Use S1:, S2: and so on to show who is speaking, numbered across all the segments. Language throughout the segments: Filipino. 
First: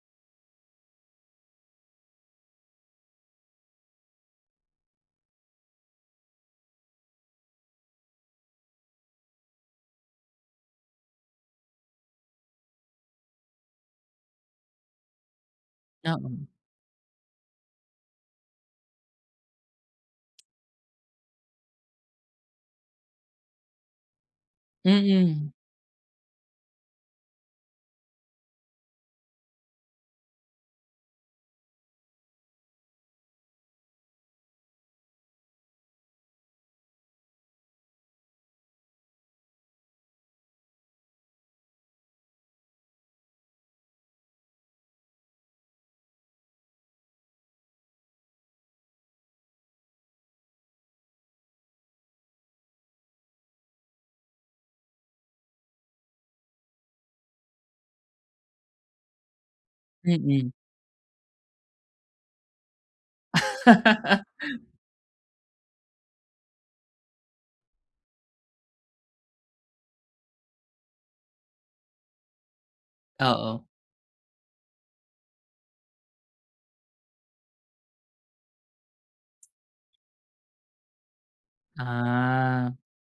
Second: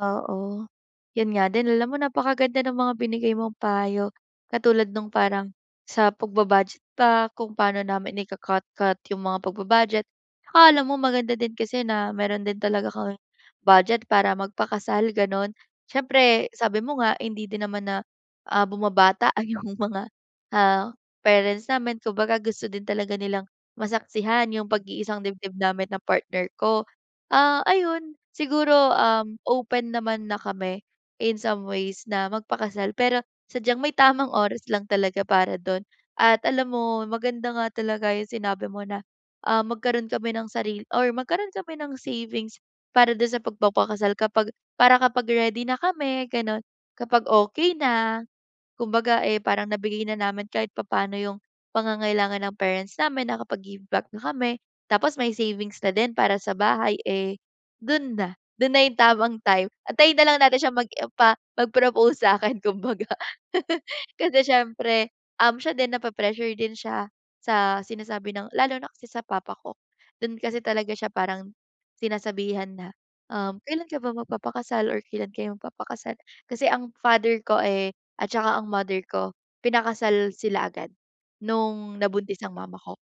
S1: Oo, yun nga din, alam mo napakaganda ng mga binigay mong payo. Katulad nung parang sa pagba-budget ba, kung paano namin ika-cut-cut yung mga pagba-budget. Akala mo maganda din kasi na, meron din talaga kaming budget para magpakasal gano'n.
S2: Na mm.
S1: Siyempre sabi mo nga, hindi din naman na, ah, bumabata yung mga ah, parents namin, kumbaga gusto din talaga nilang, masaksihan yung pag-iisang
S2: Mm.
S1: dibdib namin ng partner ko. Ah, ayun, siguro um, open naman na kami in some ways na magpakasal, pero sadyang may tamang oras lang talaga para dun. At alam mo maganda nga talaga yung sinabi mo na, ah, magkaroon kami ng sarili or magkaroon kami ng savings para dun sa pagpapakasal kapag para kapag ready na kami ganun, kapag okey na, kumbaga eh, parang nabigay na naman kahit papaano yung, pangangailangan ng parents namin, nakapag-give back na kami, tapos may savings na din para sa bahay eh, dun na dun na yung tamang time. Antayin na lang
S2: Mm.
S1: natin siyang mag-empa mag-propose sa'kin kumbaga, kasi siyempre siya din, nape-pressure din siya sa sinasabi ng lalo na kasi sa papa ko, dun kasi talaga siya parang sinasabihan na,
S2: Oo.
S1: "Kailan ka ba magpapakasal or kailan kayo magpapakasal" kasi ang father ko eh, at tsaka ang mother ko, pinakasal sila agad, nung nabuntis ang
S2: Ah.
S1: mama ko.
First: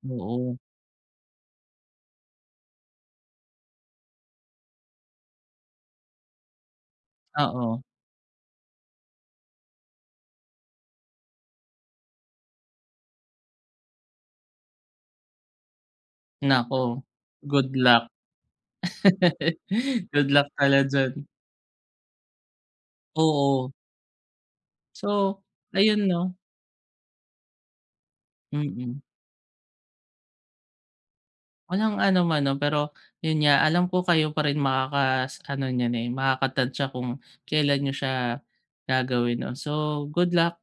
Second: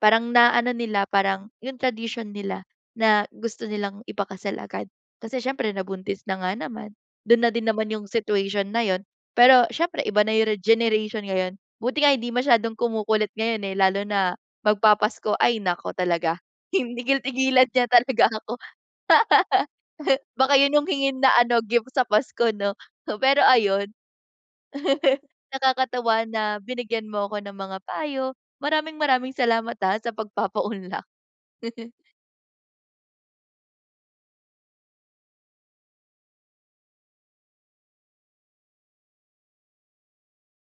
S1: Parang
S2: Oo.
S1: naano nila parang yung tradition nila na gusto nilang ipakasal agad. Kasi siyempre, nabuntis na nga naman, dun na din
S2: Oo.
S1: naman yung situation na yun. Pero siyempre iba na yung rege generation ngayon. Buti nga hindi masyadong kumukulit ngayon eh, lalo na magpapasko ay naku talaga. Hin
S2: Naku,
S1: tigil-tigilan
S2: good
S1: niya
S2: luck.
S1: talaga ako.
S2: Good luck,
S1: Baka yun,
S2: pala
S1: yung hingin
S2: diyan.
S1: na ano gift sa Pasko, 'no? Pero
S2: Oo.
S1: ayun,
S2: So, ayun,
S1: nakakatuwa
S2: 'no?
S1: na binigyan mo ko ng mga payo.
S2: Mm.
S1: Maraming-maraming salamat ha, sa pagpapaunlak.
S2: Walang anuman, 'no? Pero, yun nga, alam ko kayo pa rin makakas ano niyan eh, makakatantiya kung kailan niyo siya, gagawin 'no? So, good luck.